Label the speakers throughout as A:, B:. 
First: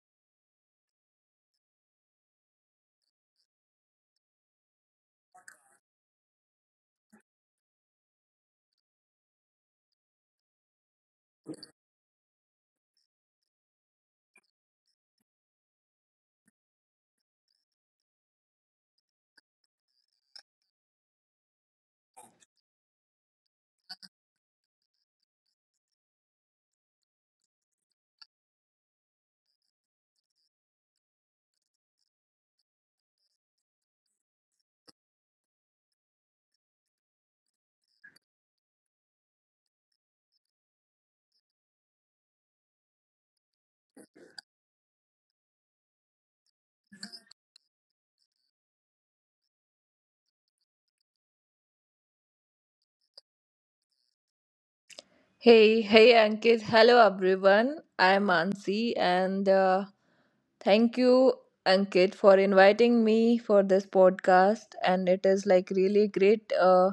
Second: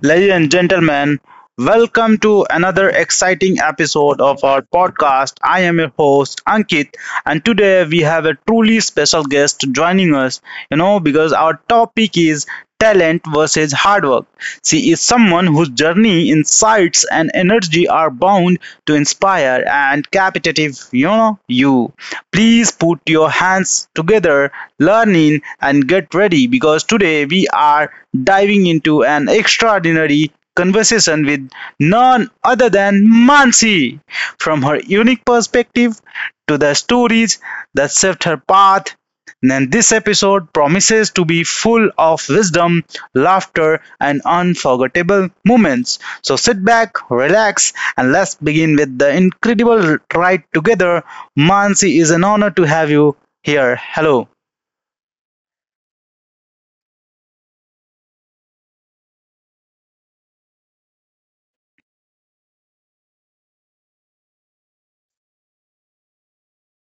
A: ladies and gentlemen. Welcome to another exciting episode of our podcast. I am your host Ankit, and today we have a truly special guest joining us, because our topic is talent versus hard work. She is someone whose journey, insights, and energy are bound to inspire and captivate you. Know, you. Please put your hands together, learn in, and get ready because today we are diving into an extraordinary conversation with none other than Mansi. From her unique perspective to the stories that shaped her path, and this episode promises to be full of wisdom, laughter, and unforgettable moments. So sit back, relax, and let's begin with the incredible ride together. Mansi, is an honor to have you here. Hello.
B: Hey, hey Ankit. Hello everyone. I'm Ansi and thank you Ankit for inviting me for this podcast, and it is like really great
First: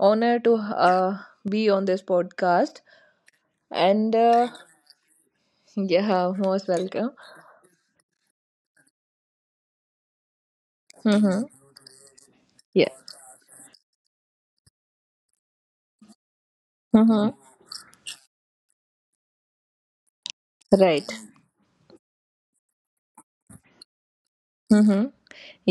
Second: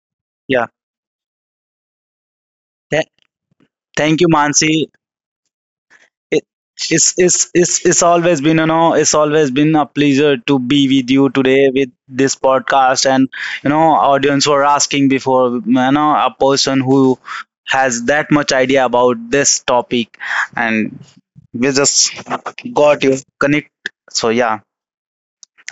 B: honor to
A: Yeah.
B: uh, be on this podcast
A: Th-
B: and
A: Thank you, Mansi.
B: yeah,
A: It,
B: most welcome.
A: it's always been, It's always been a pleasure to be with you
B: Mhm.
A: today with this
B: Yeah.
A: podcast, and audience were asking before, a person who
B: Mhm.
A: has that much idea about this topic, and
B: Right.
A: we just got you connect. So yeah,
B: Mm-hmm.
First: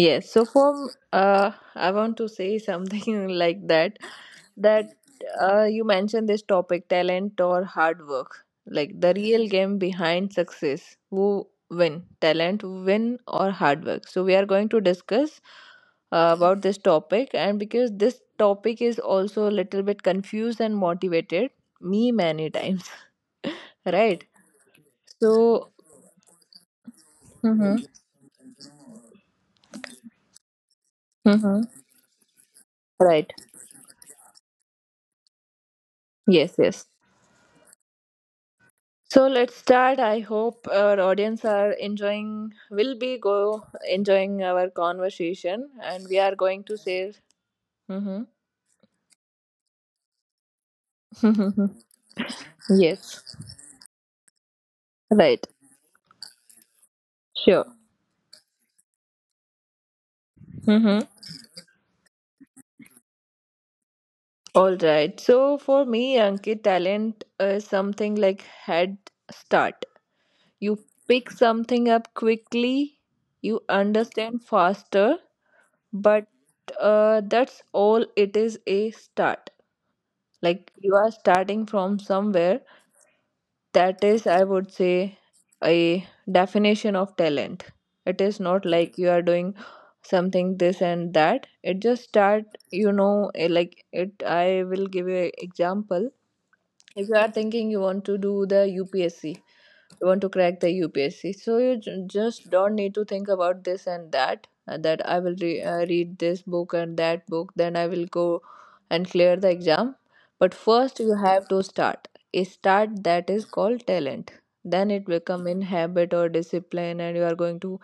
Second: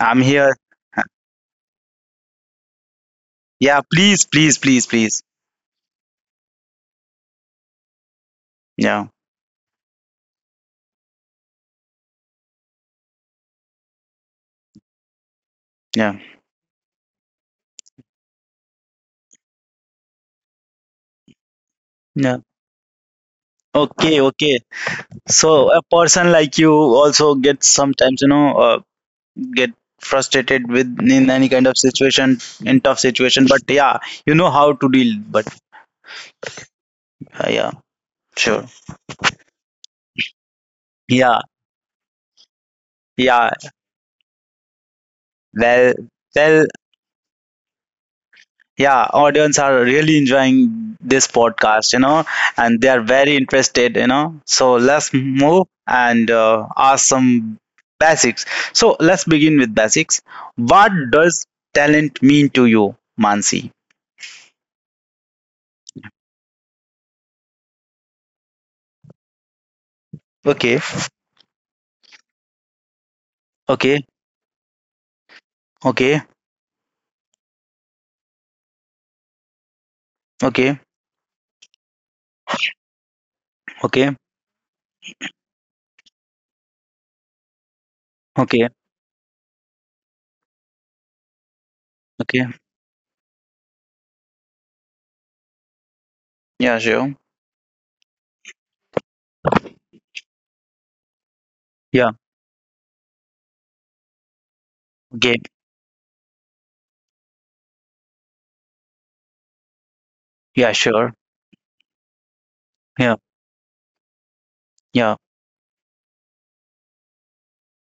A: I'm
B: so
A: here.
B: for I want to say something like
A: Yeah,
B: that
A: please, please, please,
B: that
A: please.
B: uh, you mentioned this topic, talent or hard work, like
A: Yeah,
B: the real game behind success. Who win, talent win or hard work? So we are going to discuss
A: yeah,
B: about this topic, and because this topic is also a little bit confused and motivated me
A: yeah.
B: many times
A: Okay,
B: right,
A: okay. So
B: so
A: a person like you also gets
B: Mhm.
A: sometimes, get frustrated with in any
B: Mhm.
A: kind of situation, in tough
B: Right.
A: situation, but yeah, you know how to deal. But
B: Yes, yes.
A: yeah, sure.
B: So let's start. I hope our
A: Yeah,
B: audience are enjoying, will be
A: yeah,
B: go enjoying our conversation,
A: well,
B: and we are going
A: well.
B: to say, mm-hmm.
A: Yeah, audience are really enjoying this podcast, and they are
B: Yes,
A: very interested. So let's
B: right,
A: move and ask some
B: sure.
A: basics. So let's begin with basics. What
B: Mm-hmm.
A: does talent mean to you, Mansi?
B: All right. So for me, Ankit, talent is something like head start.
A: Okay,
B: You pick something up quickly, you
A: okay,
B: understand faster,
A: okay,
B: but that's all. It is a start. Like
A: okay,
B: you are starting from somewhere. That
A: okay,
B: is, I would say, a definition of talent. It is
A: okay,
B: not like you are doing something this and that. It just
A: okay.
B: start, you know, like it. I will give you an example.
A: Yeah,
B: If
A: sure.
B: you are thinking you want to do the UPSC, you want to crack the UPSC. So you
A: Yeah,
B: just don't need to think about this and that. That I will
A: game.
B: read this book and that book, then I will go and clear the exam. But
A: Yeah,
B: first,
A: sure.
B: you have to start. A start,
A: Yeah,
B: that is called talent. Then it
A: yeah.
B: become in habit or discipline, and you are going to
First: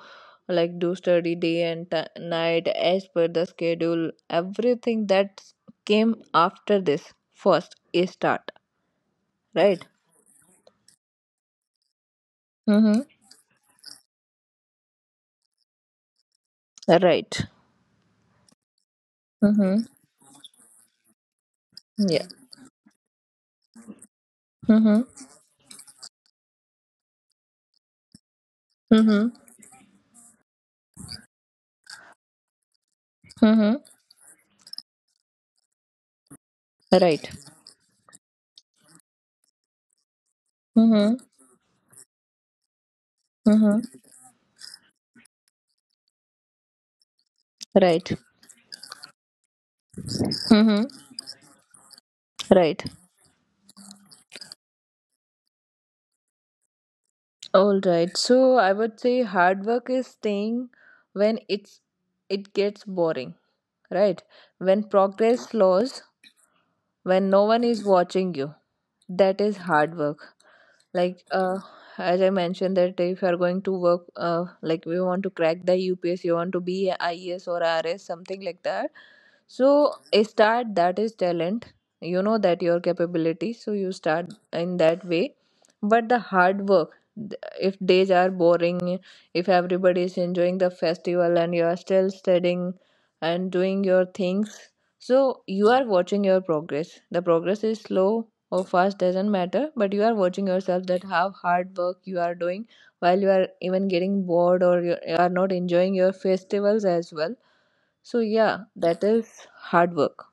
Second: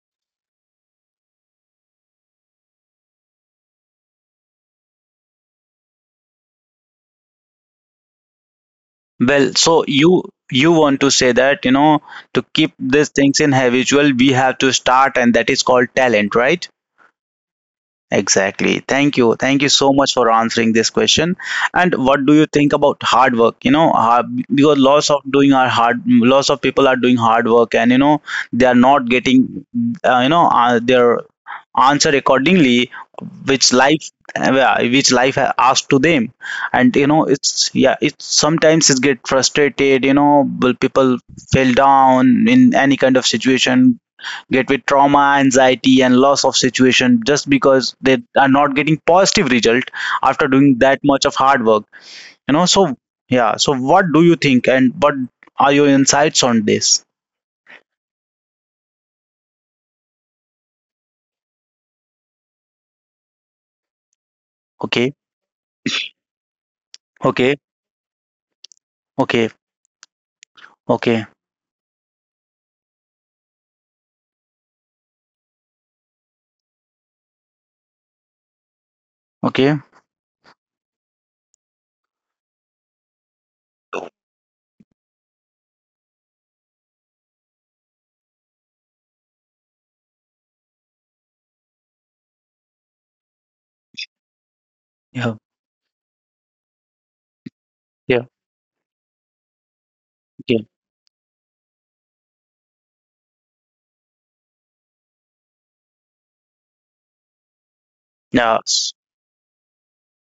B: like do study day and night as per the schedule. Everything that came after this first a start,
A: Well,
B: right?
A: so you want to say that, to keep
B: Mm-hmm.
A: these things in habitual, we have to start, and that is called talent, right?
B: Right.
A: Exactly. Thank you. Thank you
B: Mm-hmm.
A: so much for answering this question. And
B: Yeah.
A: what do you think about hard work? You know, because lots of
B: Mm-hmm.
A: doing are hard, lots of people are doing hard work, and they are not
B: Mm-hmm.
A: getting, their answer accordingly, which
B: Mm-hmm.
A: life, asked to them. And you know,
B: Right.
A: it's yeah, it's sometimes it get frustrated. You know, will
B: Mm-hmm.
A: people fell down in any kind of
B: Mm-hmm.
A: situation, get with trauma, anxiety, and loss of situation just because
B: Right.
A: they are not getting positive result after doing
B: Mm-hmm.
A: that much of hard work. You know,
B: Right.
A: so yeah. So what do you think, and what are your insights on this?
B: All right. So I would say hard work is staying when it gets boring, right? When
A: Okay,
B: progress slows, when no
A: okay,
B: one is watching you, that
A: okay,
B: is hard work, like
A: okay,
B: as I mentioned, that if you are going to work, like we want to crack the UPS, you want to be a ies or RS, something like that.
A: okay.
B: So a start, that is talent. You know that, your capability, so you start in that way. But the hard work, if days are boring, if everybody is enjoying the festival and you are still studying and doing your things,
A: Yeah,
B: so you are watching your progress. The progress is
A: yeah,
B: slow or fast doesn't matter, but you are watching
A: okay.
B: yourself that how hard work you are doing while you are even getting bored or you are not enjoying your festivals as well. So
A: Yeah.
B: yeah, that is hard work.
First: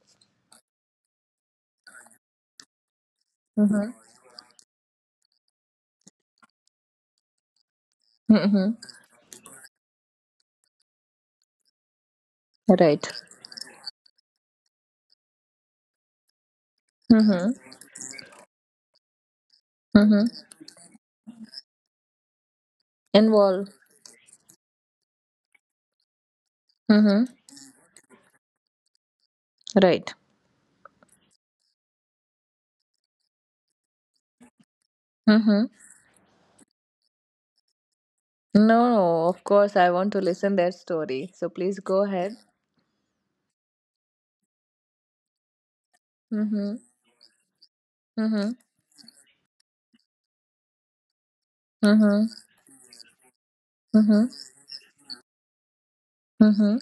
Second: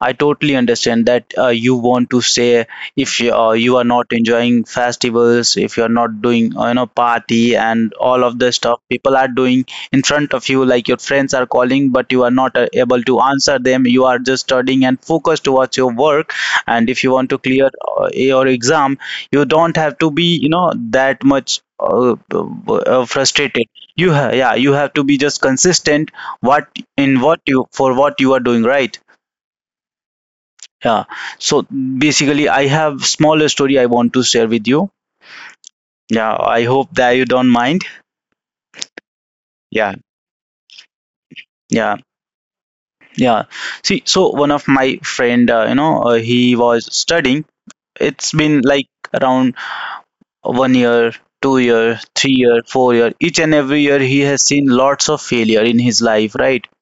A: I totally understand that, you want to say, if you are
B: Mm-hmm.
A: not enjoying festivals, if you are not doing, party and all of the
B: Mm-hmm.
A: stuff people are doing in front of you, like your friends are calling, but you are not able
B: Right.
A: to answer them. You are just studying and focused towards your work. And if you want to clear
B: Mm-hmm.
A: your exam, you don't have to be
B: Mm-hmm.
A: that much frustrated.
B: Involve.
A: Yeah, you have to be just consistent, what in
B: Mm-hmm.
A: what you for what you are doing, right?
B: Right.
A: Yeah. So basically, I have smaller story I want to share with you.
B: Mm-hmm.
A: Yeah, I hope that you don't mind.
B: No, no, of course I
A: Yeah,
B: want to listen their story. So please
A: yeah,
B: go ahead.
A: yeah. See, so one of my friend, he
B: Mm-hmm.
A: was studying. It's
B: Mm-hmm.
A: been like around 1 year, 2 year,
B: Mm-hmm.
A: 3 year, 4 year. Each and every year he
B: Mm-hmm.
A: has seen lots of failure in his life, right?
B: Mm-hmm.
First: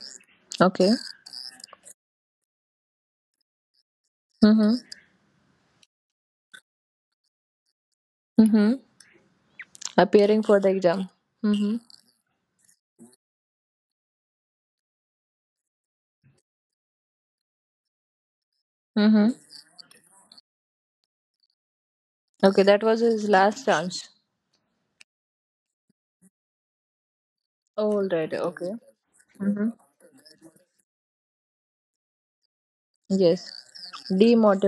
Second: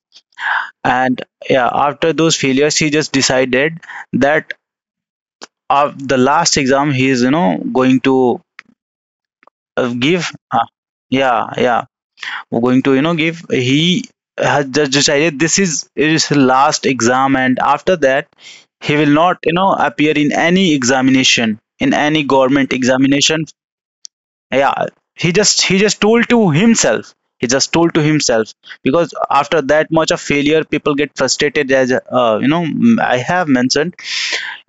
B: Okay.
A: And yeah, after those failures he just decided that,
B: Mm-hmm.
A: of the last exam, he is, going to
B: Mm-hmm.
A: give,
B: Appearing for
A: uh,
B: the exam.
A: yeah,
B: Mm-hmm.
A: yeah. We're going to, give. He has just decided this is his last exam, and after that he will
B: Mm-hmm.
A: not, appear in any examination, in any
B: Okay,
A: government
B: that was his
A: examination.
B: last chance.
A: Yeah, he just he just told to himself he just told to
B: All right.
A: himself.
B: Okay.
A: Because after
B: Mm-hmm.
A: that much of failure, people get frustrated, as, I have
B: Yes.
A: mentioned.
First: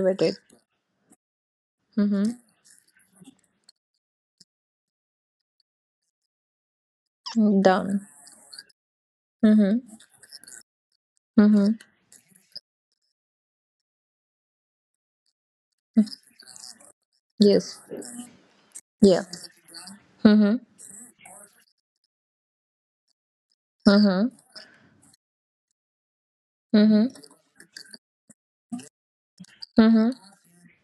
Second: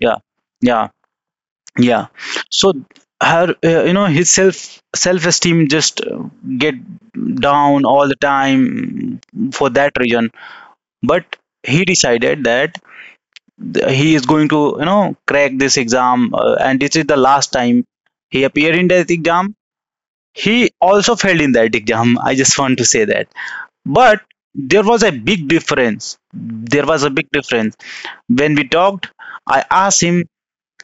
A: Yeah, yeah, yeah.
B: Mm-hmm.
A: So her, his self esteem just, get down
B: Down.
A: all the time for that
B: Mm-hmm.
A: reason. But
B: Mm-hmm.
A: he decided that he is going to, crack this exam, and this is the last
B: Yes.
A: time he appeared in that
B: Yeah.
A: exam.
B: Mm-hmm.
A: He also failed in that exam, I just want to say that. But
B: Mm-hmm.
A: there was a big difference,
B: Mm-hmm.
A: when we talked. I asked
B: Mm-hmm.
A: him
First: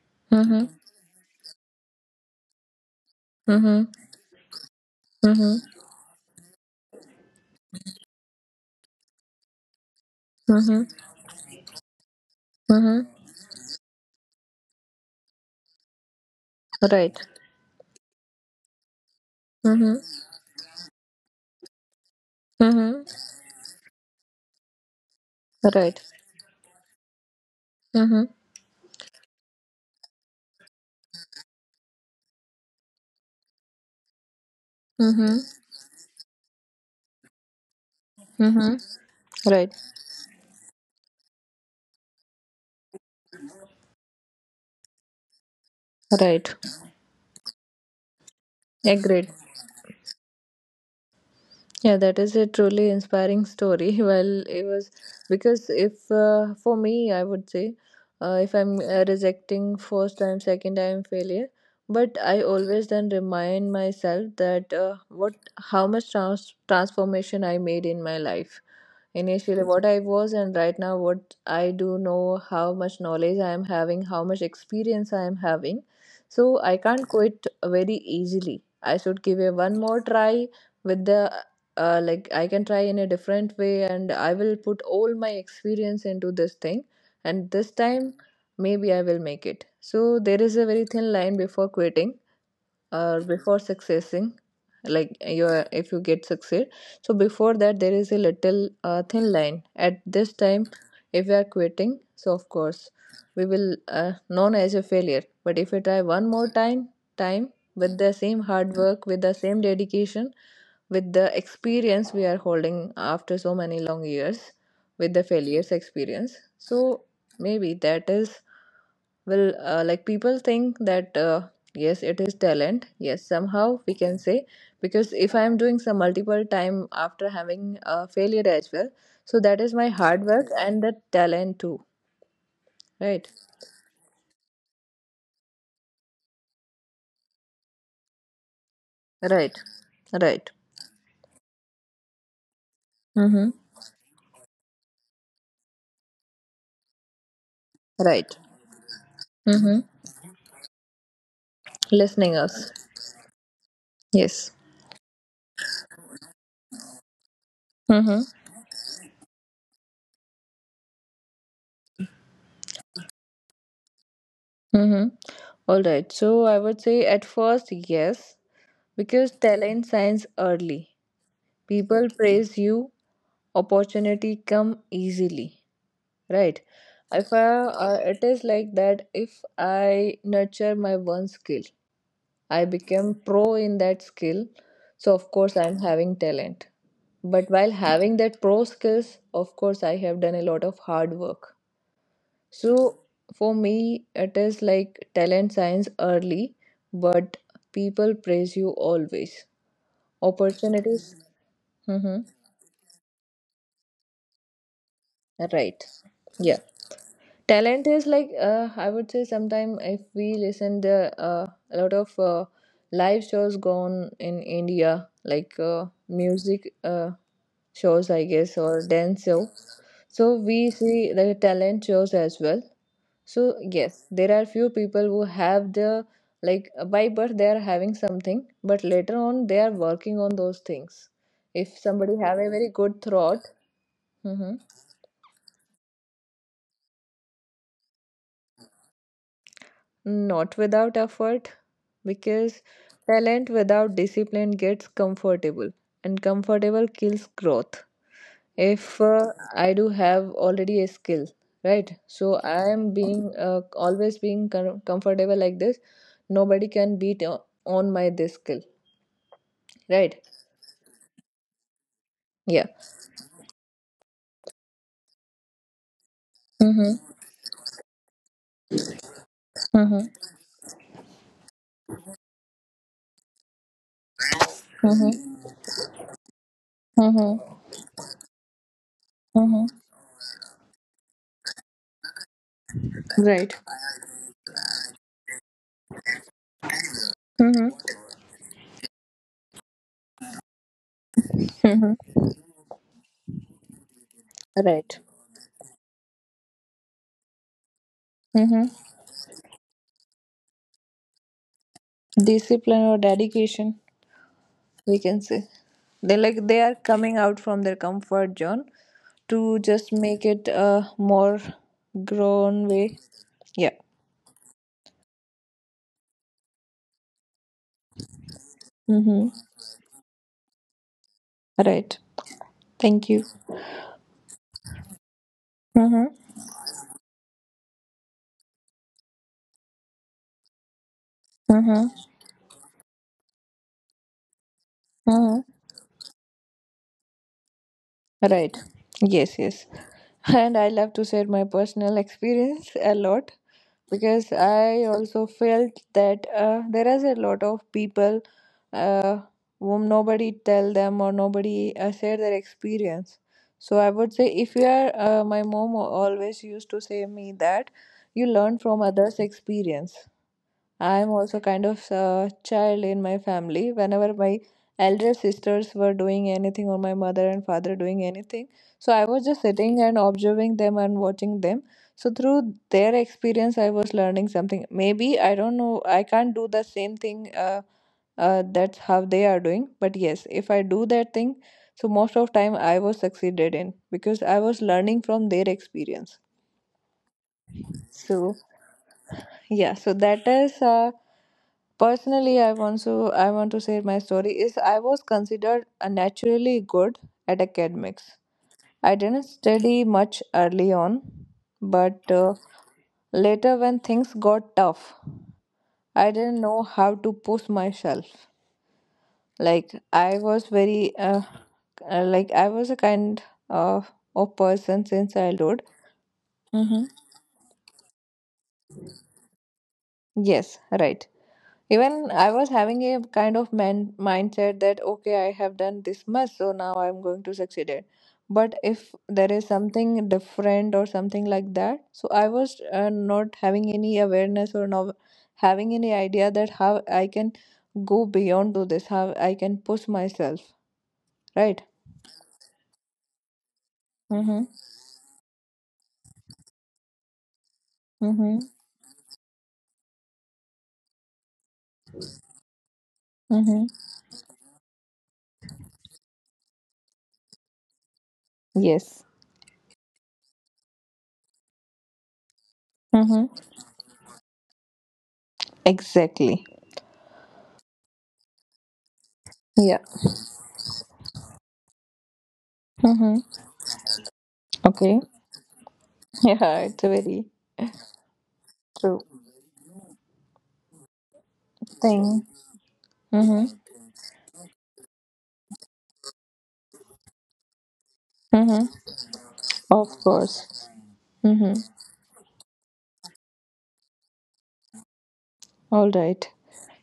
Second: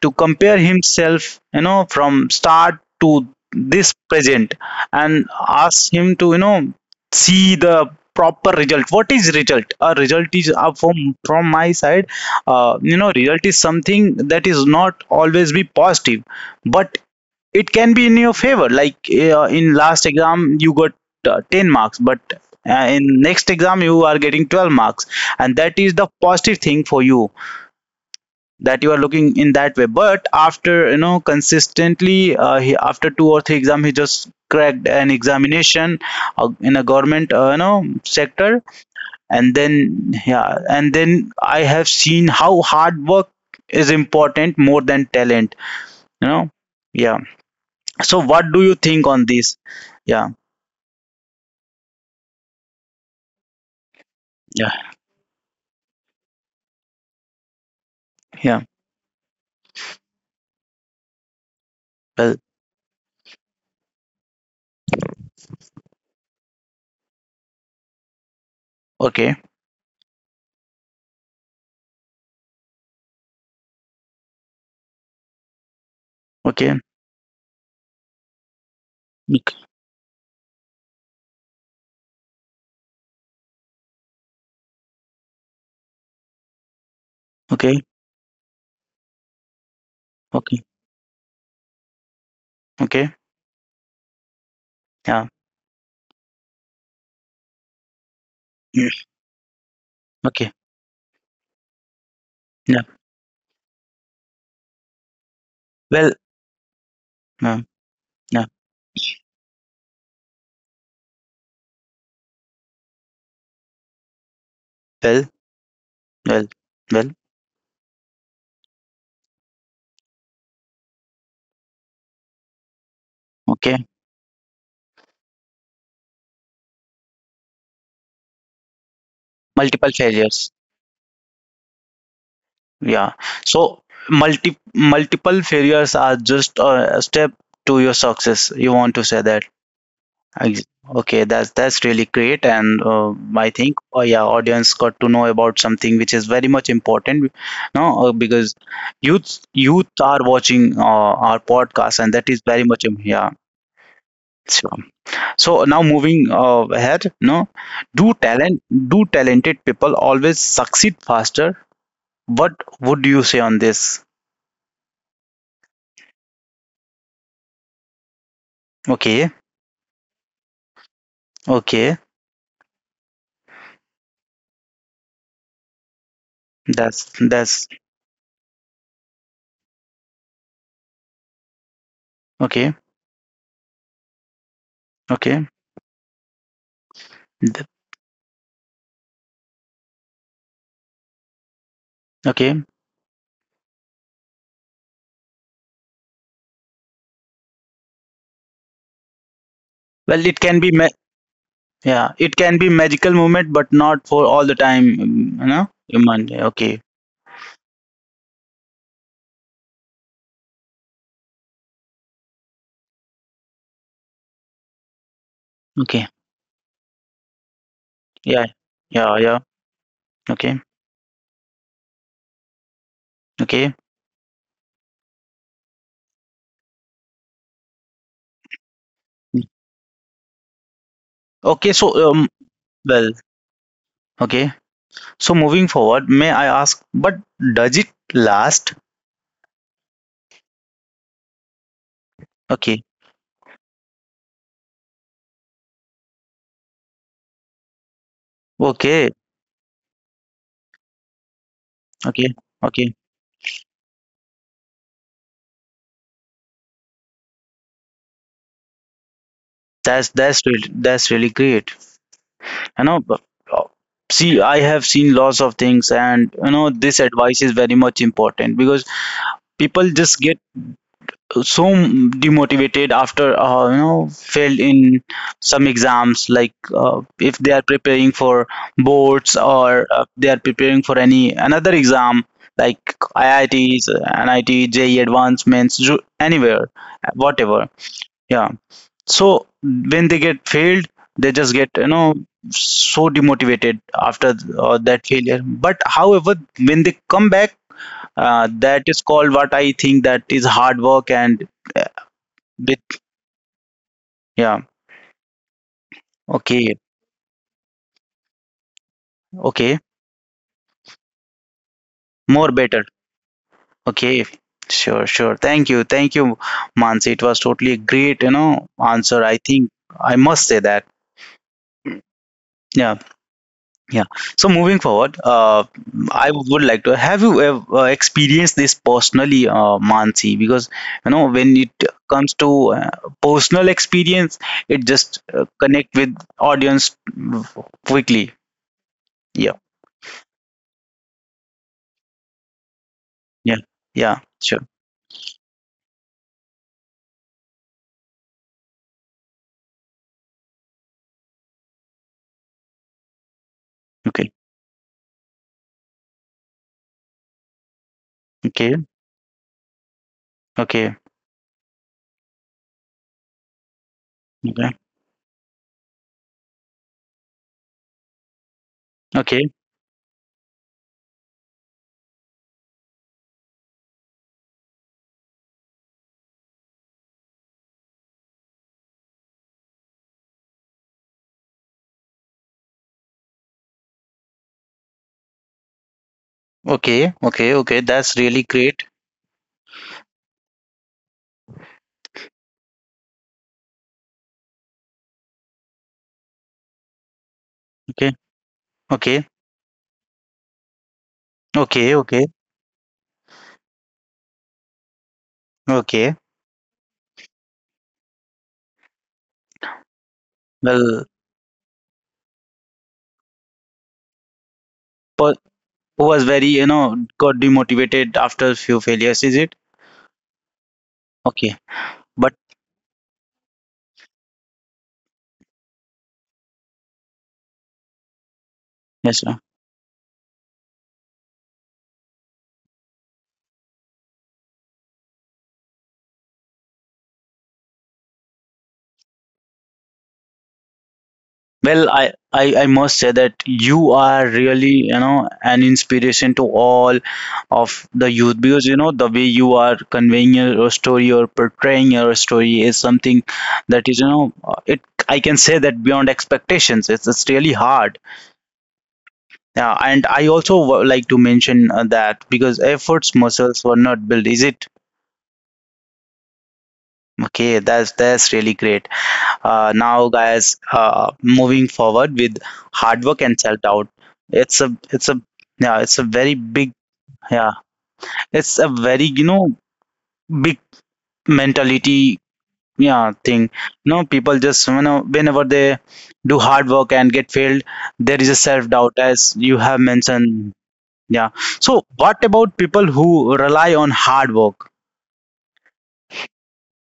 A: to compare
B: Mm-hmm.
A: himself, from start to
B: Mm-hmm.
A: this present, and ask him to, see the proper result. What is result? A result is,
B: Mm-hmm. Mm-hmm.
A: from my side,
B: Mm-hmm.
A: result is something that is not always be positive, but
B: Right.
A: it can be in your favor. Like, in last
B: Mm-hmm.
A: exam you got 10 marks, but in
B: Mm-hmm.
A: next exam you are getting 12 marks, and that is
B: Right.
A: the positive thing for you,
B: Mm-hmm.
A: that you are looking in that way. But after, consistently, he, after two or three exam he just cracked an
B: Mm-hmm.
A: examination, in a government, sector.
B: Mm-hmm.
A: And
B: Right.
A: then, yeah, and then I have seen how hard work is important more than talent, you know
B: Right.
A: yeah. So what do you think on
B: Agreed.
A: this? Yeah,
B: Yeah, that is a truly inspiring story. Well, it
A: yeah,
B: was because if for me, I would say if
A: yeah,
B: I'm rejecting first time, second time failure, but
A: well.
B: I always then remind myself that what how much transformation I made in my life,
A: Okay,
B: initially what I was and right now what I do, know how much knowledge I am having, how much experience I am having. So
A: okay,
B: I can't quit very easily. I should give a
A: okay,
B: one more try with the like I can try in a different way, and I will put all my experience into this thing, and this
A: okay,
B: time maybe I will make it. So there is
A: okay,
B: a very thin line before quitting
A: okay,
B: or before successing. Like
A: yeah.
B: you are- if you get succeed, so before that there is a little
A: Mm,
B: thin line. At this
A: okay,
B: time, if we are quitting, so of
A: yeah,
B: course we will known as a failure. But if we try
A: well.
B: one more time, time
A: Yeah,
B: with the
A: yeah,
B: same hard work, with the same dedication, with the experience we are holding after so many long years, with
A: well,
B: the failures experience,
A: well,
B: so
A: well,
B: maybe that is will like people think that yes, it is talent. Yes,
A: okay.
B: somehow we can say, because if I am doing some multiple time after having a failure as well, so that is
A: Multiple
B: my hard
A: failures,
B: work and the talent too.
A: yeah.
B: Right.
A: So multi multiple failures are just a step to your success, you want to say that?
B: Right. Right.
A: Ex- okay, that's really great. And, I
B: Mm-hmm.
A: think, oh yeah, audience got to know about something which is very much important, no.
B: Right.
A: Because youth
B: Mm-hmm.
A: youth are watching our podcast, and that
B: Listening
A: is very
B: us.
A: much yeah.
B: Yes.
A: So, so now moving, ahead, no? do
B: Mm-hmm.
A: talent do talented people always succeed faster? What would you say on this?
B: Mm-hmm. All right. So I would say at first, yes,
A: Okay,
B: because talent signs early.
A: okay,
B: People praise you, opportunity come easily. Right.
A: that's
B: If I,
A: that's
B: it is like that, if I nurture my one skill, I
A: okay,
B: become pro in that skill. So of
A: okay,
B: course I'm having talent. But
A: th-
B: while having that pro skills, of course I have done a lot of hard work.
A: okay.
B: So for me, it is like talent signs early, but people praise you always.
A: Well, it can be,
B: Opportunities.
A: yeah,
B: Mhm.
A: it can be magical moment, but not for all the time.
B: Right.
A: Human,
B: Yeah.
A: okay,
B: Talent is like I would say sometime if we listen the a lot of live shows gone in India, like
A: okay,
B: music shows, I
A: yeah,
B: guess, or
A: yeah,
B: dance
A: yeah,
B: show. So
A: okay,
B: we see the talent shows as well. So
A: okay,
B: yes, there are few people who have the like by birth they are having something, but later on they are working on those things.
A: okay.
B: If
A: So,
B: somebody have a very good
A: well,
B: throat,
A: okay.
B: mm-hmm,
A: So moving forward, may I ask, but does it last?
B: not without effort, because
A: Okay,
B: talent without discipline gets comfortable, and comfortable kills growth. If
A: okay,
B: I do have already a skill, right?
A: okay,
B: So I
A: okay.
B: am being always being comfortable like this. Nobody can beat on my this skill,
A: That's
B: right?
A: that's really that's really great.
B: Yeah.
A: you know b- uh, See, I have seen lots of things, and this
B: Mm-hmm.
A: advice is very much important. Because people
B: Mm-hmm.
A: just get so demotivated after, failed in
B: Mm-hmm.
A: some exams, like, if they are
B: Mm-hmm.
A: preparing for boards,
B: Mm-hmm.
A: or they are preparing for any another exam, like
B: Right.
A: IITs, NIT, JE advancements, anywhere, whatever,
B: Mm-hmm.
A: yeah. So when they get failed, they just get,
B: Mm-hmm.
A: so demotivated after that
B: Right.
A: failure. But however, when they come back, that
B: Mm-hmm.
A: is called, what I think, that is hard work, and uh, with,
B: Discipline or dedication.
A: yeah.
B: We can say they like they
A: Okay,
B: are coming out from their comfort zone to
A: okay,
B: just make it a more
A: more
B: grown
A: better.
B: way. Yeah.
A: Okay, sure, sure. Thank you, thank you, Mansi. It was totally great, answer, I
B: Mm-hmm.
A: think, I must say that,
B: Right.
A: yeah.
B: Thank you.
A: Yeah. So moving forward,
B: Mm-hmm.
A: I would like to have you, experienced this personally, Mansi? Because you know, when it
B: Mm-hmm.
A: comes to, personal experience, it just,
B: Mm-hmm.
A: connect with audience, quickly.
B: Right. Yes,
A: Yeah.
B: yes. And I love to share my personal experience a lot,
A: Yeah. Yeah.
B: because
A: Sure.
B: I also felt that there is a lot of people uh, whom nobody tell them or nobody share their experience. So I would
A: Okay.
B: say if you are, my mom always used to say me that you learn
A: Okay.
B: from others' experience.
A: Okay.
B: I'm also kind of a child in my family. Whenever my
A: Okay.
B: elder sisters were doing anything, or my mother and father doing anything, so I was just
A: Okay.
B: sitting and observing them and watching them. So through their experience, I was learning something. Maybe I don't know. I can't do the same thing. That's how they are doing. But yes, if I do that thing, so most of time I was succeeded in because I was learning from their experience.
A: Okay. Okay. Okay. That's really
B: So
A: great.
B: yeah, so that is personally I want to share my story is I was considered a naturally good at
A: Okay.
B: academics. I
A: Okay.
B: didn't study much early on,
A: Okay.
B: but
A: Okay.
B: later when things got tough,
A: Okay.
B: I didn't know how to push myself. Like I was very
A: Well,
B: like I was a kind uh, of person since
A: per-
B: childhood.
A: who was very,
B: Mm-hmm.
A: got demotivated after few failures? Is it?
B: Yes, right.
A: Okay.
B: Even
A: But
B: I was having a kind of mindset that, okay, I have done this much, so now I'm going to succeed it. But if
A: yes, sir.
B: there is something different or something like that, so I was not having any awareness or not having any idea that how I can go beyond to this, how I can push myself, right?
A: Well, I must say that you are
B: Mm-hmm.
A: really, an inspiration to all of the youth,
B: Mm-hmm.
A: because, the way you are conveying your story, or portraying your story, is something
B: Mm-hmm.
A: that is, it, I can say that, beyond expectations. It's really hard.
B: Yes.
A: Yeah, and I also like to mention that because efforts
B: Mm-hmm.
A: muscles were not built, is it?
B: Exactly.
A: Okay, that's really great.
B: Yeah.
A: Now guys, moving forward with hard work
B: Mm-hmm.
A: and self doubt, it's a,
B: Okay.
A: yeah, it's a very
B: Yeah,
A: big,
B: it's a very
A: yeah, it's a very,
B: true
A: big mentality,
B: thing.
A: yeah, thing.
B: Mm-hmm.
A: People just, whenever they do hard work and get failed, there is a self doubt, as you have
B: Of
A: mentioned,
B: course.
A: yeah.
B: Mm-hmm.
A: So what about people who rely on hard work?
B: All right.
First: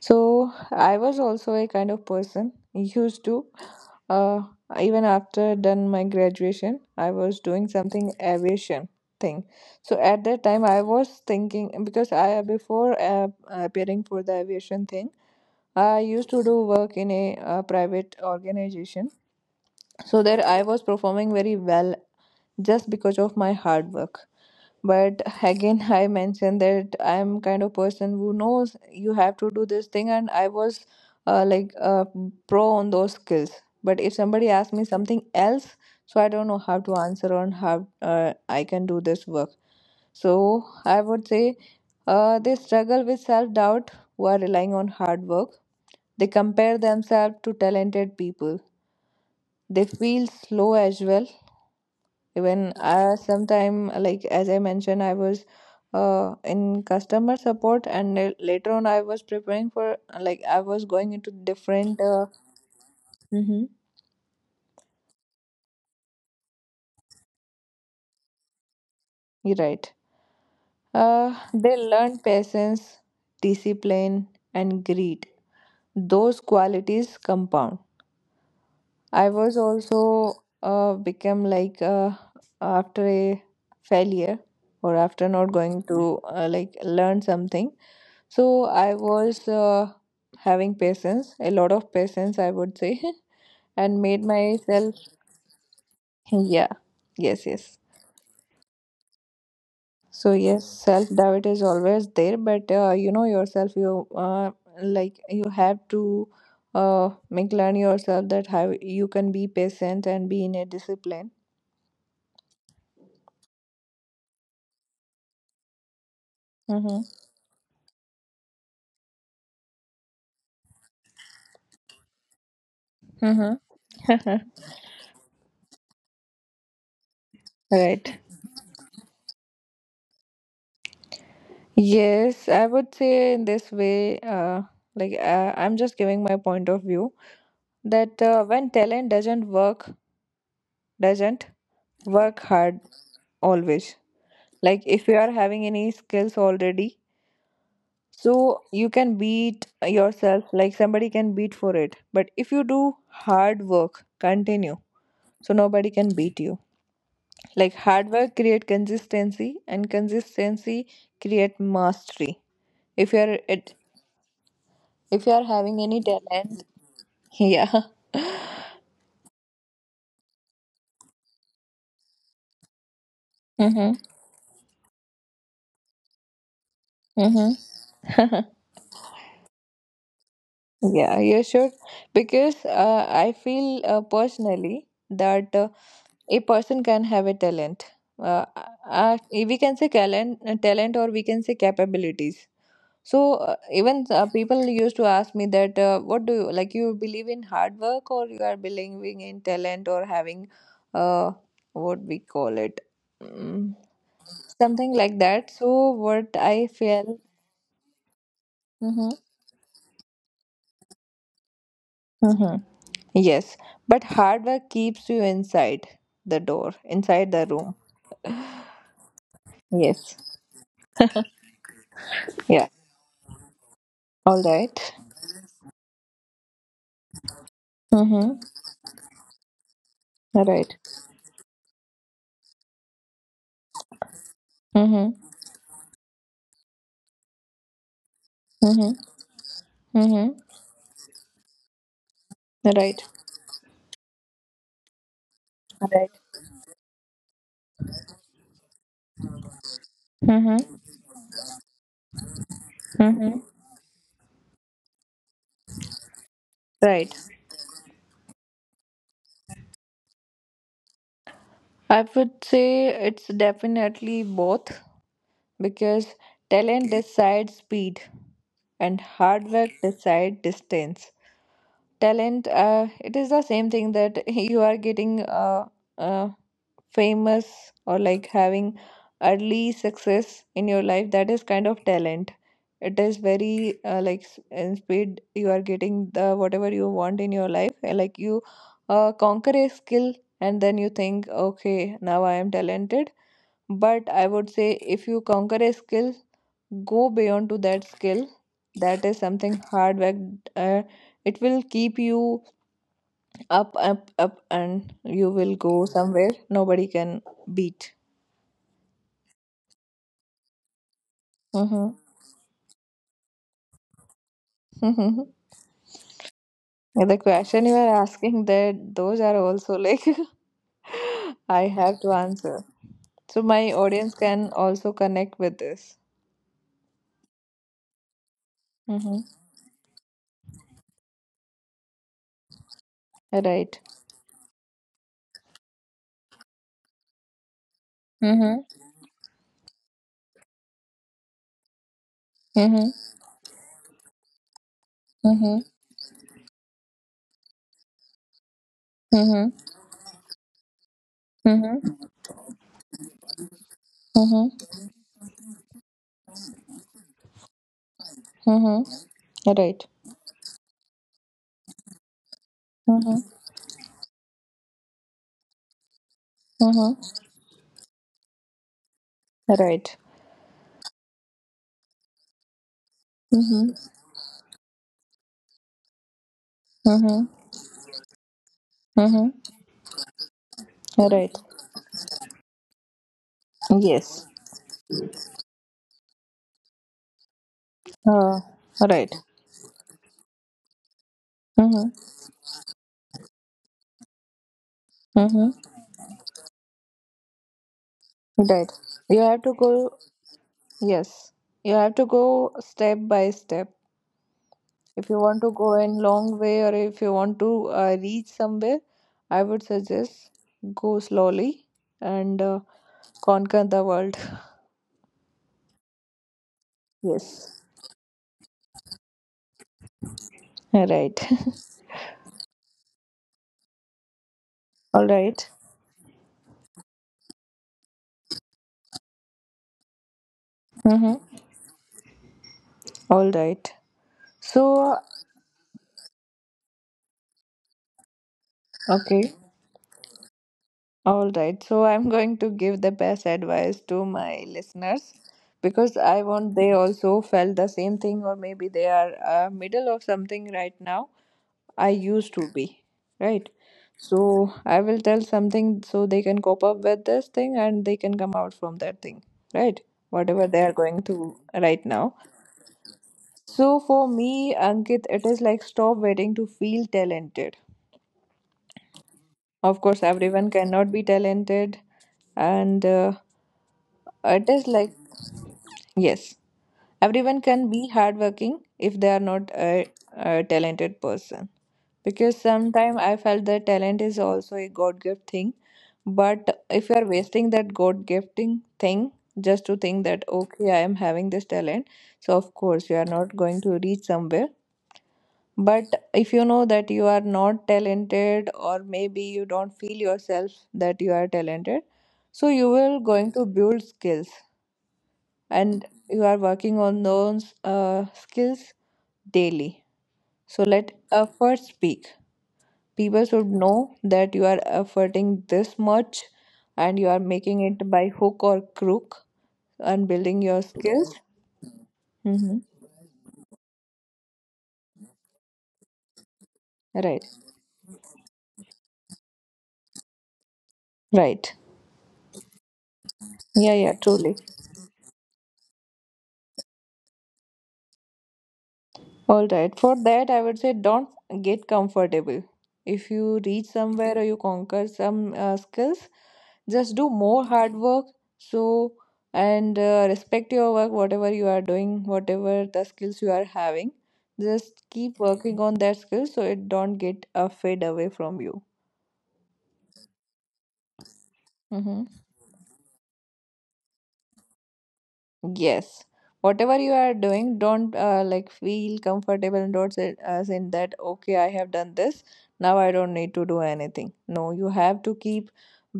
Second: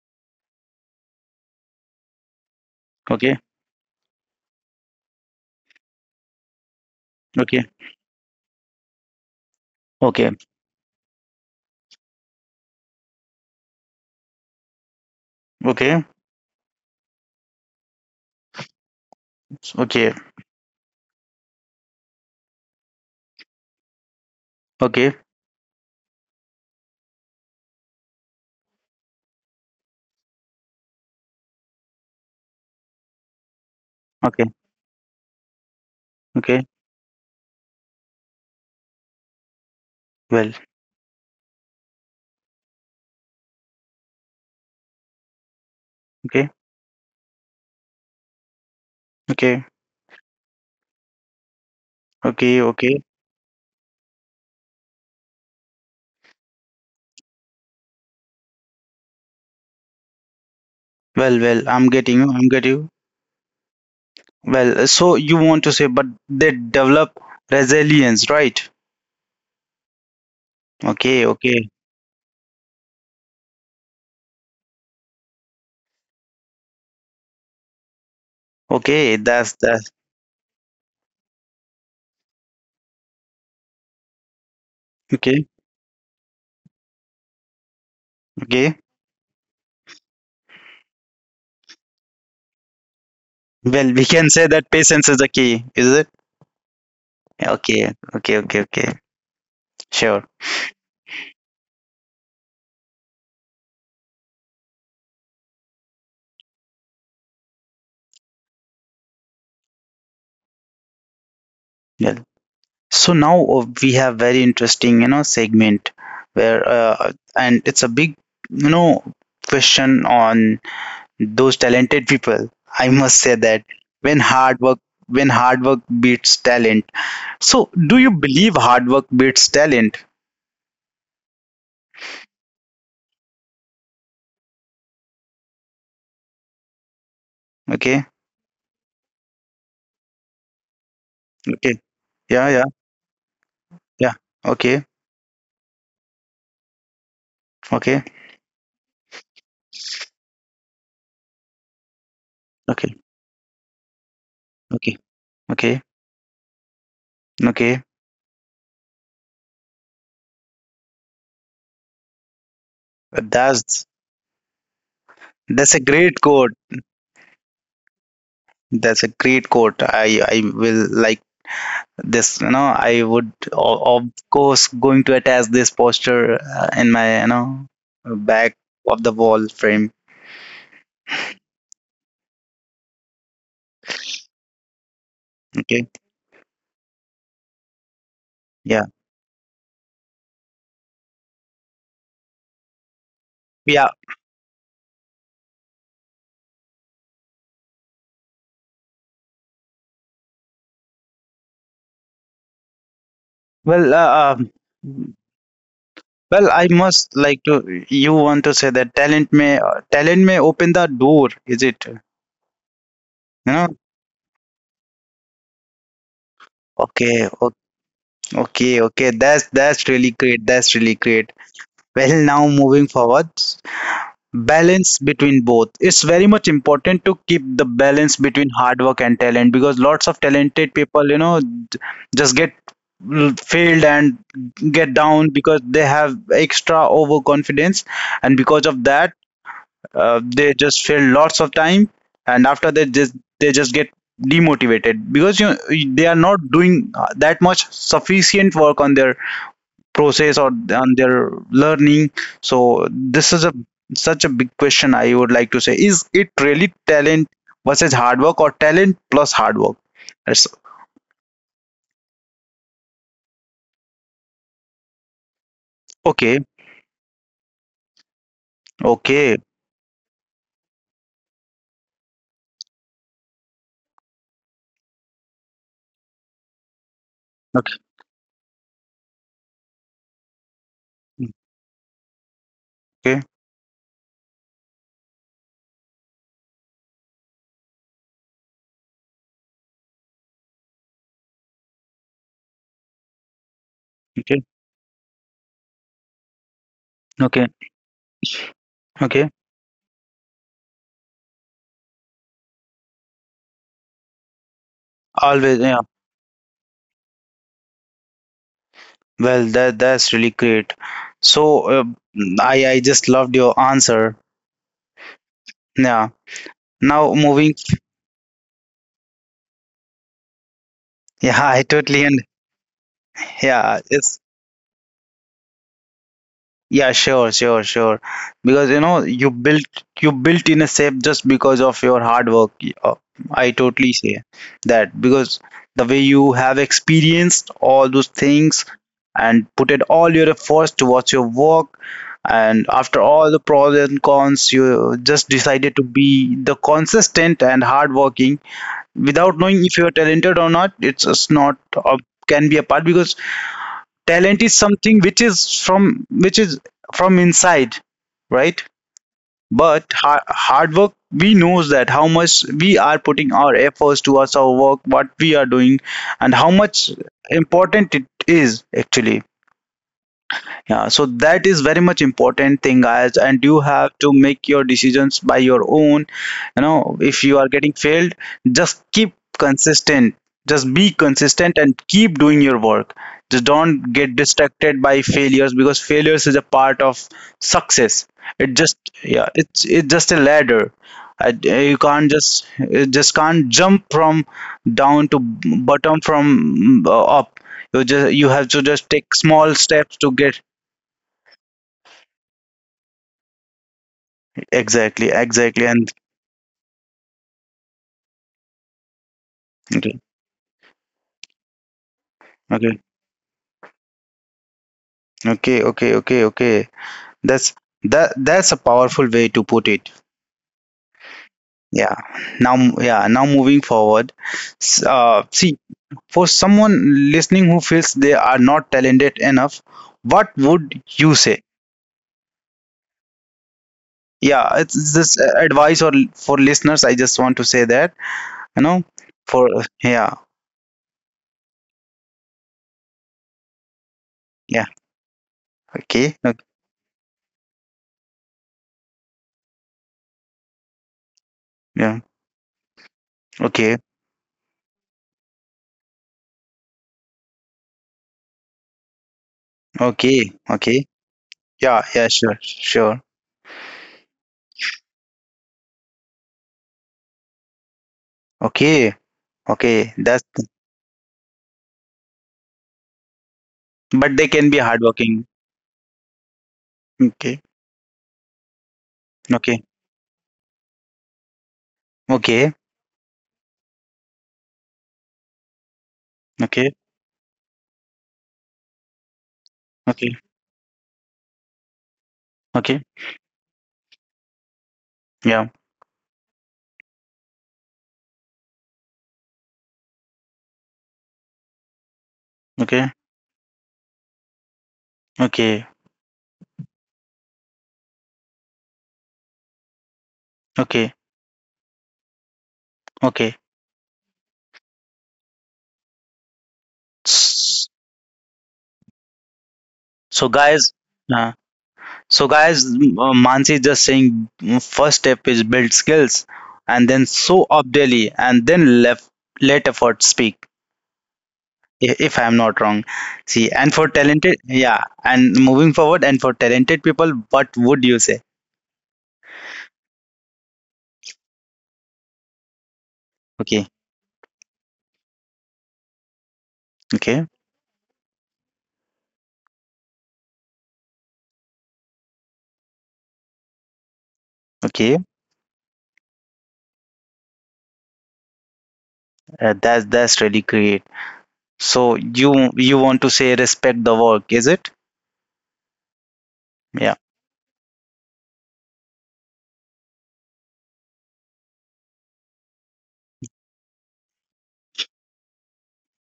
B: So I was also a kind of person used
A: Okay,
B: to, uh, even after done my graduation, I was doing
A: okay,
B: something aviation thing. So at
A: okay,
B: that time, I was thinking because I before appearing for the aviation thing, I
A: okay,
B: used to do work in a private organization.
A: okay,
B: So there, I was performing very well just because of my hard work.
A: okay,
B: But again I mentioned that I'm kind of person who knows you have to do this thing, and I was uh, like uh, pro on those skills. But if somebody
A: okay,
B: asks me something else, so I don't know
A: okay,
B: how to answer on how I can do this work. So
A: well,
B: I would say they struggle with self doubt who are relying on hard work. They
A: okay.
B: compare themselves to talented people.
A: Okay.
B: They feel slow as well,
A: Okay,
B: even
A: okay.
B: sometime, like as I mentioned, I was in customer support, and later on, I was preparing for like I was going into
A: Well, well, I'm
B: different.
A: getting you. I'm getting you.
B: Mm-hmm.
A: Well, so you want to say, but they develop resilience, right?
B: You're right.
A: Okay, okay,
B: They learn patience, discipline, and greed. Those qualities compound.
A: okay.
B: I
A: That's
B: was
A: that's
B: also become like after a failure or after
A: okay,
B: not going to like learn something. So
A: okay.
B: I was having patience, a lot of patience, I would say,
A: Well,
B: and
A: we
B: made
A: can say that
B: myself,
A: patience is the key, is it?
B: yeah, yes,
A: Yeah.
B: yes.
A: Okay, okay, okay, okay. Sure.
B: So yes, self doubt is always there, but you know yourself, you like you have to make learn yourself that how you can be patient and be in a discipline.
A: Well, so now, we have very interesting, segment where,
B: Mm-hmm.
A: and it's a big, you know, question on those talented people. I must say
B: Mm-hmm.
A: that, when hard work when hard work beats talent. So do you
B: Right.
A: believe hard work beats talent?
B: Yes, I would say in this way, like I'm just giving my point of view
A: Okay.
B: that when talent doesn't
A: Okay.
B: work
A: Yeah, yeah,
B: hard always.
A: yeah. Okay.
B: Like if you are having any skills already,
A: Okay.
B: so you can beat yourself, like somebody can beat for it. But if you
A: Okay.
B: do hard work, continue,
A: Okay.
B: so
A: Okay.
B: nobody can beat you. Like
A: Okay.
B: hard work create consistency, and consistency create mastery. if you're
A: That's
B: If you are
A: that's a
B: having any
A: great quote.
B: talent, yeah.
A: That's a great quote. I will like this you know I would o-
B: Mm-hmm.
A: of course going to attach this poster in my you
B: Mm-hmm.
A: know back of the wall frame.
B: Yeah, you should. Because I feel personally that
A: Okay,
B: a person can have a talent. Uh,
A: yeah,
B: we can say talent, or we can say capabilities. So
A: yeah.
B: even people used to ask me that, what do you like? You believe in hard work, or you are believing in talent, or having, uh, what we call it, mm,
A: Well, uh, um,
B: something like that. So what
A: well, I
B: I
A: must
B: feel.
A: like to. You want to say that
B: Mm-hmm.
A: talent may open the door, is it? You
B: Mm-hmm. Yes,
A: know?
B: but hard work keeps you inside the door,
A: Okay,
B: inside
A: o-
B: the room.
A: okay, okay. That's really
B: Yes.
A: great. That's really great. Well, now
B: Yeah.
A: moving forward,
B: All right.
A: balance between both. It's very much important to keep the balance
B: Mm-hmm.
A: between hard work and talent because lots of
B: All
A: talented
B: right.
A: people, you know, just get failed and get
B: Mm-hmm.
A: down because they have extra overconfidence, and because of
B: Mm-hmm.
A: that,
B: Mm-hmm.
A: they just fail lots of time, and after that
B: Right.
A: just they just get demotivated because, you know,
B: All
A: they are
B: right.
A: not doing that much sufficient work on their process or
B: Mm-hmm.
A: on their learning. So this is
B: Mm-hmm.
A: a such a big question. I would like to say, is it really
B: Right.
A: talent versus hard work, or talent plus hard work? That's
B: I would say it's definitely both because
A: okay,
B: talent decides speed and
A: okay,
B: hard work decides distance. Talent, it is the same thing that you are getting uh,
A: okay,
B: famous or like having early success in your life. That is kind of talent. It
A: okay,
B: is very like in speed you are getting the whatever you want in your life, like you conquer a skill and then you think, okay, now I am talented. But I
A: okay,
B: would say if you conquer a skill, go
A: okay,
B: beyond to that skill, that is
A: okay,
B: something hard work. uh, it will keep you up up up and you
A: always,
B: will
A: yeah.
B: go somewhere nobody can beat.
A: Well, that's really great. So uh,
B: Mm-hmm.
A: I just loved your answer.
B: Mm-hmm.
A: Yeah. Now
B: The
A: moving.
B: question you are asking that those are also like
A: Yeah, I
B: I
A: totally
B: have to
A: and
B: answer. So my
A: yeah, it's
B: audience can also connect with this.
A: yeah, sure, sure, sure. Because you know,
B: Mm-hmm.
A: you built in a shape just because of your hard work. I
B: Right.
A: totally say that because the way you have experienced all those things
B: Mm-hmm.
A: and put in all your efforts towards your work, and after
B: Mm-hmm.
A: all the pros and cons, you just
B: Mm-hmm.
A: decided to be the consistent and hardworking without
B: Mm-hmm.
A: knowing if you are talented or not. It's just not
B: Mm-hmm.
A: can be a part because talent is something which is from inside, right?
B: Mm-hmm. Mm-hmm.
A: But
B: Right.
A: hard work, we knows that how much we are
B: Mm-hmm.
A: putting our efforts towards our work, what we are doing, and how much
B: Mm-hmm.
A: important it is actually.
B: Right.
A: Yeah, so that is very much important thing, guys, and you
B: Mm-hmm.
A: have to make your decisions by your own. You know, if
B: Mm-hmm.
A: you are getting failed, just keep
B: Mm-hmm.
A: consistent. Just be
B: Right.
A: consistent and keep doing your work. Just don't get
B: Yes.
A: distracted by failures, because failures is a part of success.
B: Uh,
A: It just
B: right.
A: yeah, it's just a ladder. I, you
B: Mm-hmm.
A: can't just you just can't jump from down to
B: Mm-hmm.
A: bottom from up. You just you have to
B: Right.
A: just take
B: You have
A: small
B: to
A: steps
B: go.
A: to get
B: Yes, you have to go step by step.
A: exactly,
B: If you want to
A: exactly.
B: go
A: And
B: in long way or if you want to reach somewhere, I would
A: okay,
B: suggest go slowly and
A: okay,
B: conquer the world.
A: okay, okay, okay, okay. That's
B: Yes,
A: that's a powerful way to put it.
B: right.
A: Yeah. Now, yeah, now moving forward.
B: All
A: See,
B: right.
A: for someone listening who feels they are not talented enough, what would you say?
B: Mm-hmm. All right.
A: Yeah, it's
B: So,
A: just advice or for listeners. I just want to say that, you know,
B: okay.
A: for yeah,
B: All right. So, I'm going to give the best advice to my
A: yeah,
B: listeners because
A: okay,
B: I
A: okay,
B: want they also felt the same thing, or maybe they are middle of something right now. I
A: yeah,
B: used to be, right?
A: okay,
B: So I will tell something so they can cope up with this thing and they can come out from that thing, right?
A: okay,
B: Whatever they are
A: okay.
B: going through
A: Yeah,
B: right
A: yeah,
B: now.
A: sure, sure.
B: So for me, Ankit, it is like stop waiting to feel talented.
A: Okay,
B: Of
A: okay.
B: course,
A: That's
B: everyone cannot be talented, and
A: but they can be
B: it is like,
A: hardworking.
B: yes,
A: Okay.
B: everyone can be hardworking if they are not
A: Okay.
B: a talented person. Because
A: Okay.
B: sometimes I felt that talent is also a God gift thing.
A: Okay.
B: But if you are wasting that God gifting thing just to
A: Okay.
B: think that, okay, I am having this talent, so of
A: Okay.
B: course you are not going to reach somewhere.
A: Yeah.
B: But if you know that you are not talented, or maybe you don't feel yourself that you are talented, so you
A: Okay.
B: will going to build skills
A: Okay.
B: and you are working on those skills daily. So
A: Okay.
B: let effort speak. People
A: Okay.
B: should know that you are efforting this much and you are making
A: S-
B: it by hook or crook and
A: So
B: building your
A: guys,
B: skills.
A: uh, so guys,
B: Mm-hmm.
A: m- uh, Mansi is just saying mm, first step is build skills, and then
B: Right.
A: show up daily, and then left let effort speak.
B: Right.
A: If I'm not wrong, see, and
B: Yeah,
A: for
B: yeah,
A: talented,
B: truly.
A: yeah, and moving forward, and for talented people, what would you say?
B: All right. For that, I would say don't get comfortable. If you
A: Okay.
B: reach somewhere or you conquer some skills, just do
A: Okay.
B: more hard work. So, and respect your work, whatever you are doing, whatever the skills you are having. Just
A: Okay.
B: keep working on that skill so it don't get fade away from you.
A: That's really great. So
B: Mm-hmm.
A: you want to say respect the work, is it?
B: Yes. Whatever
A: Yeah.
B: you are doing, don't like feel comfortable and don't say as in that, okay, I have done this. Now I don't need to do anything. No, you have to keep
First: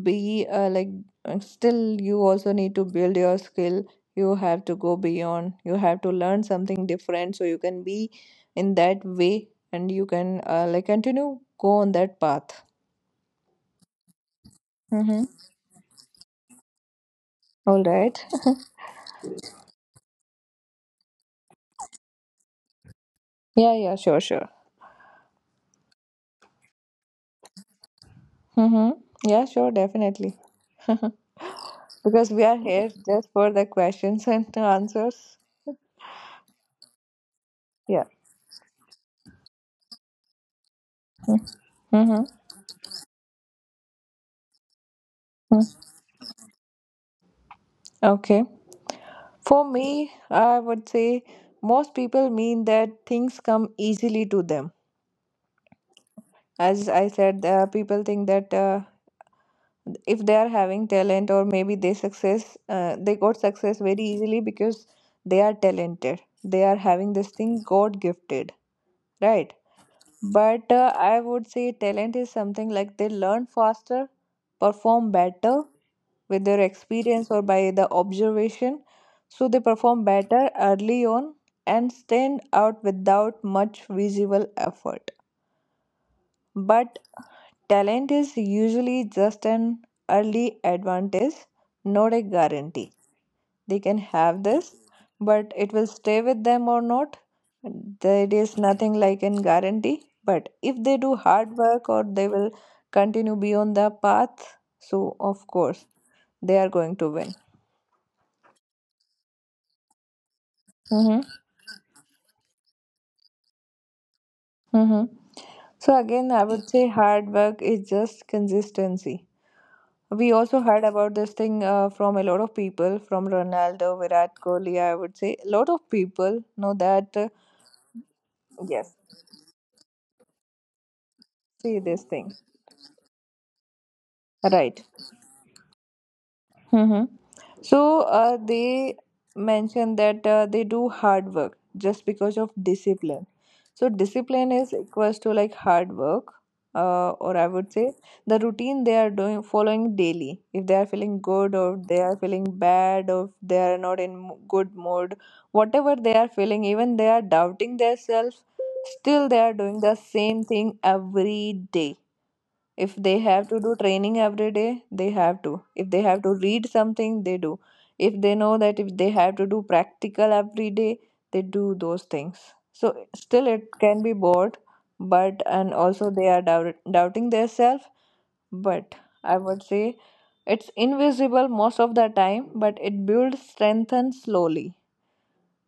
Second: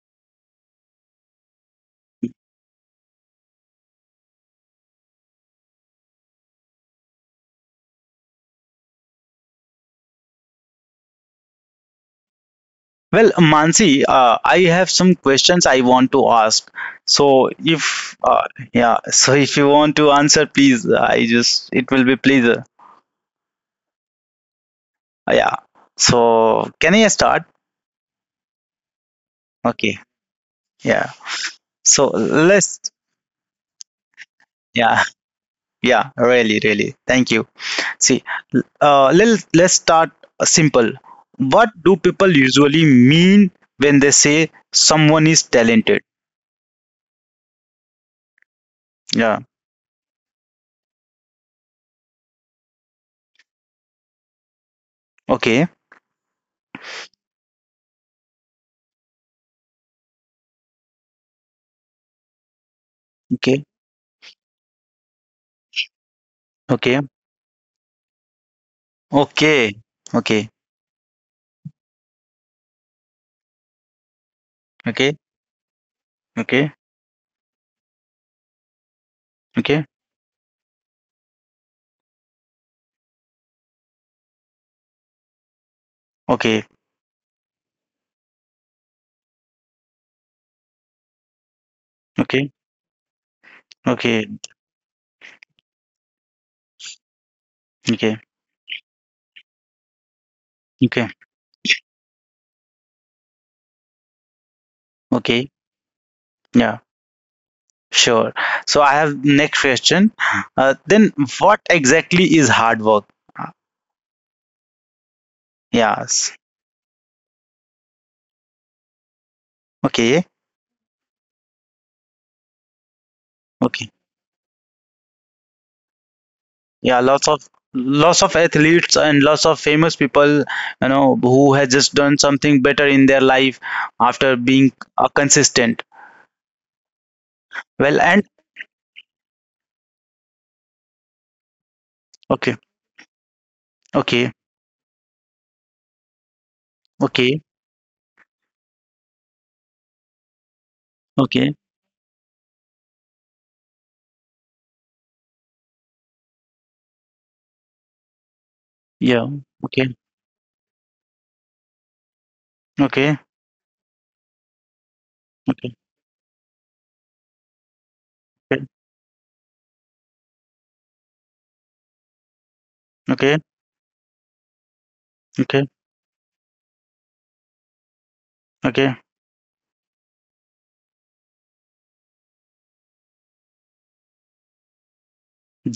B: be like still you also need to build your skill. You have to go beyond. You have to learn something different so you can be in that way and you can like continue go on that path.
A: Well, Mansi, I have some
B: Mm-hmm.
A: questions I want to ask. So
B: All
A: if
B: right.
A: yeah, so if you want to answer, please. I just it will be pleasure.
B: Yeah, yeah, sure, sure.
A: Yeah. So can I start?
B: Mm-hmm. Yeah, sure,
A: Okay.
B: definitely.
A: Yeah. So
B: Because we are
A: let's
B: here just for the questions and the
A: yeah,
B: answers.
A: yeah, really thank you.
B: Yeah.
A: See, let's start simple. What do
B: Mm-hmm.
A: people usually mean when they say someone is talented?
B: Okay.
A: Yeah.
B: For me, I would say most people mean that things come easily to them.
A: Okay,
B: As I said, people think that if they are having talent or maybe they success, they got
A: okay,
B: success very easily because they are talented. They are
A: okay,
B: having this thing God gifted, right?
A: okay, okay,
B: But I would say talent is something like they learn faster, perform
A: okay,
B: better with their
A: okay,
B: experience or by the observation. So they
A: okay, okay,
B: perform better early on and stand out without much visible effort.
A: okay,
B: But talent is usually just an early advantage, not a
A: okay,
B: guarantee. They can have this, but it will stay with them or not,
A: okay,
B: there is nothing like in guarantee. But if they
A: okay,
B: do hard work, or they will continue beyond the path, so
A: okay,
B: of course they are
A: yeah,
B: going to win.
A: sure. So I have next question. Then
B: Mm-hmm.
A: what exactly is hard work? Uh,
B: Mm-hmm. So again
A: Yes.
B: I would say hard work is just consistency.
A: Okay,
B: We also heard about this thing from a lot of people, from
A: okay.
B: Ronaldo, Virat Kohli, I would say a lot of people know
A: Yeah, lots
B: that,
A: of lots of athletes
B: yes.
A: and lots of famous people, you know, who has
B: See
A: just
B: this
A: done
B: thing,
A: something better in their life after being
B: right.
A: consistent.
B: Mm-hmm.
A: Well,
B: So
A: and
B: they mentioned that they do hard work just because
A: okay,
B: of discipline. So
A: okay,
B: discipline is equals to like hard work, or
A: okay,
B: I would say the routine they are doing following daily. If they are feeling
A: okay,
B: good or they are feeling bad or if they are not in good mood, whatever they are feeling, even they are doubting themselves,
A: yeah.
B: still they are doing
A: Okay.
B: the same thing every day. If
A: Okay.
B: they have to do training every day, they have to.
A: Okay.
B: If they have to read something, they do. If they
A: Okay.
B: know that if they have to do practical every day, they do those things. So
A: Okay.
B: still it can be bored, but
A: Okay.
B: and also they are doubting themselves.
A: Okay.
B: But I would say it's invisible most of the time, but it builds strength and slowly,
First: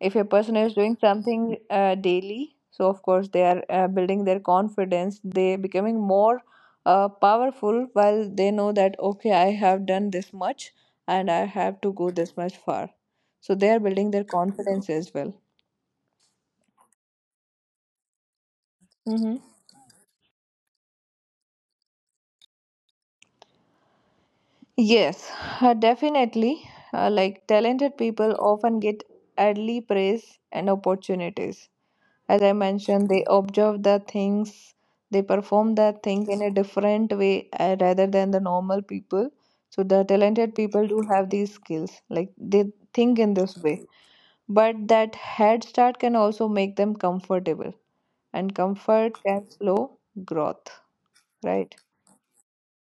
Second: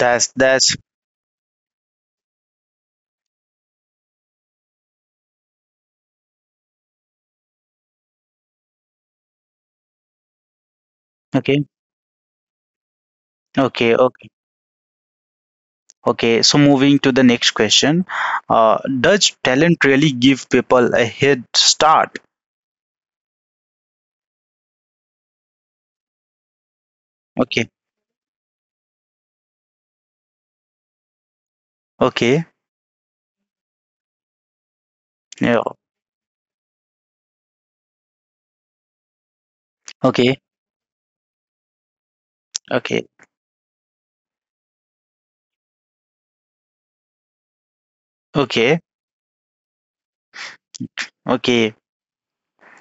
B: if a person is
A: that's
B: doing something daily, so of course they are building their confidence, they becoming more powerful while they know that okay, I have done this much and I
A: okay.
B: have to go this much far, so they are
A: Okay.
B: building their
A: Okay.
B: confidence as well.
A: Okay. So moving to the next question. Does
B: Hmm.
A: talent really give people a head start?
B: Yes, definitely. Like
A: Okay.
B: talented people often get early praise and opportunities. As
A: Okay.
B: I mentioned, they observe the things, they
A: Yeah.
B: perform that thing in a different way, rather than the normal people. So the
A: Okay.
B: talented people do have these skills, like they
A: Okay.
B: think in this way, but that head start can also make them comfortable and
A: Okay.
B: comfort can slow growth,
A: Okay.
B: right.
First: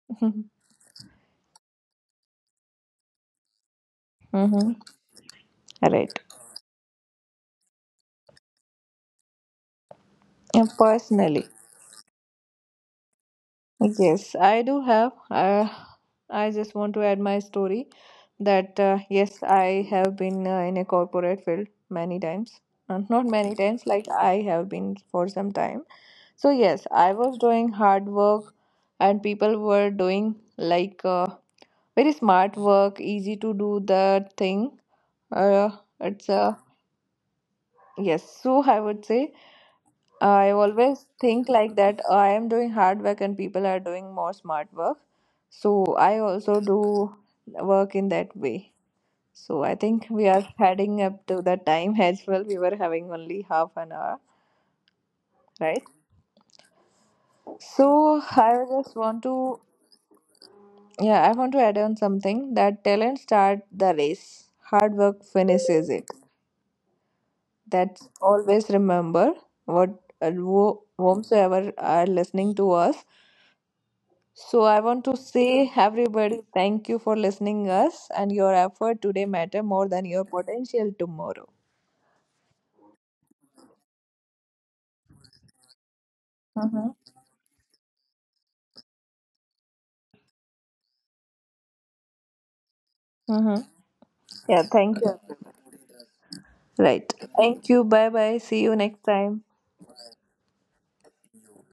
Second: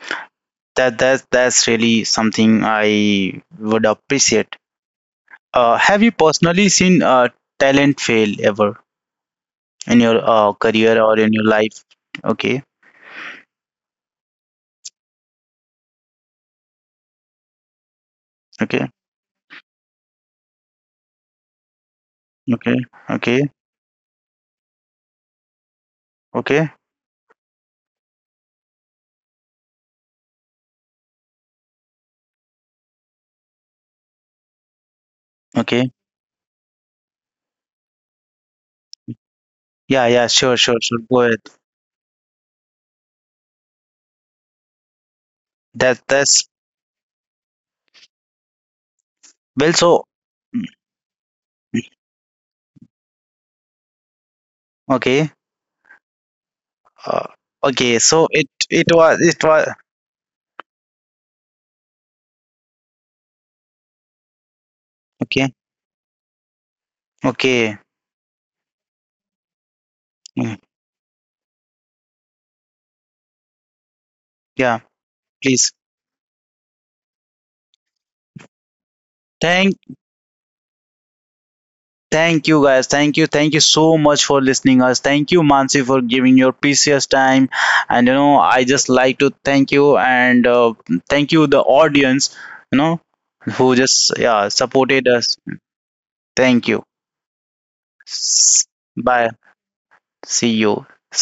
A: That's really something I would appreciate.
B: Mm-hmm.
A: Have
B: Right.
A: you personally seen talent fail ever in your
B: And
A: career or in your
B: personally.
A: life? Okay.
B: Yes, I do have. I just want to add my story that
A: Okay.
B: yes, I have been in a corporate field many times.
A: Okay.
B: Not
A: Okay.
B: many times, like I have been for some time. So
A: Okay,
B: yes, I was doing hard work, and people were doing like very smart work, easy to do the thing. Uh,
A: okay.
B: it's a Yes, so I would say
A: Yeah, yeah,
B: I
A: sure, sure, sure.
B: always
A: Go ahead.
B: think like that, "Oh, I am doing hard work and people are doing more smart work. So
A: That
B: I
A: that's
B: also do work in that way." So
A: well
B: I
A: so
B: think we are
A: mm,
B: heading up to the time as well. We were having only half an hour,
A: okay.
B: right?
A: Uh, okay,
B: So
A: so it
B: I
A: it
B: just
A: was
B: want
A: it
B: to
A: was
B: yeah, I want to add on something that talent start the race. Hard work
A: okay.
B: finishes it.
A: Okay.
B: That's always remember what
A: Mm,
B: whomsoever are listening to us. So
A: yeah,
B: I want to
A: please.
B: say everybody thank you for listening us and your effort today matter
A: Thank
B: more than your potential tomorrow.
A: Thank you, guys. Thank you. Thank you so much for listening us. Thank you, Mansi, for giving your precious
B: Mm-hmm.
A: time. And you know, I just like to thank you, and thank you the audience, you know, who
B: Mm-hmm.
A: just yeah,
B: Yeah,
A: supported
B: thank you.
A: us. Thank you.
B: Right. Thank you. Bye bye.
A: S-
B: See you next
A: Bye.
B: time.
A: See you.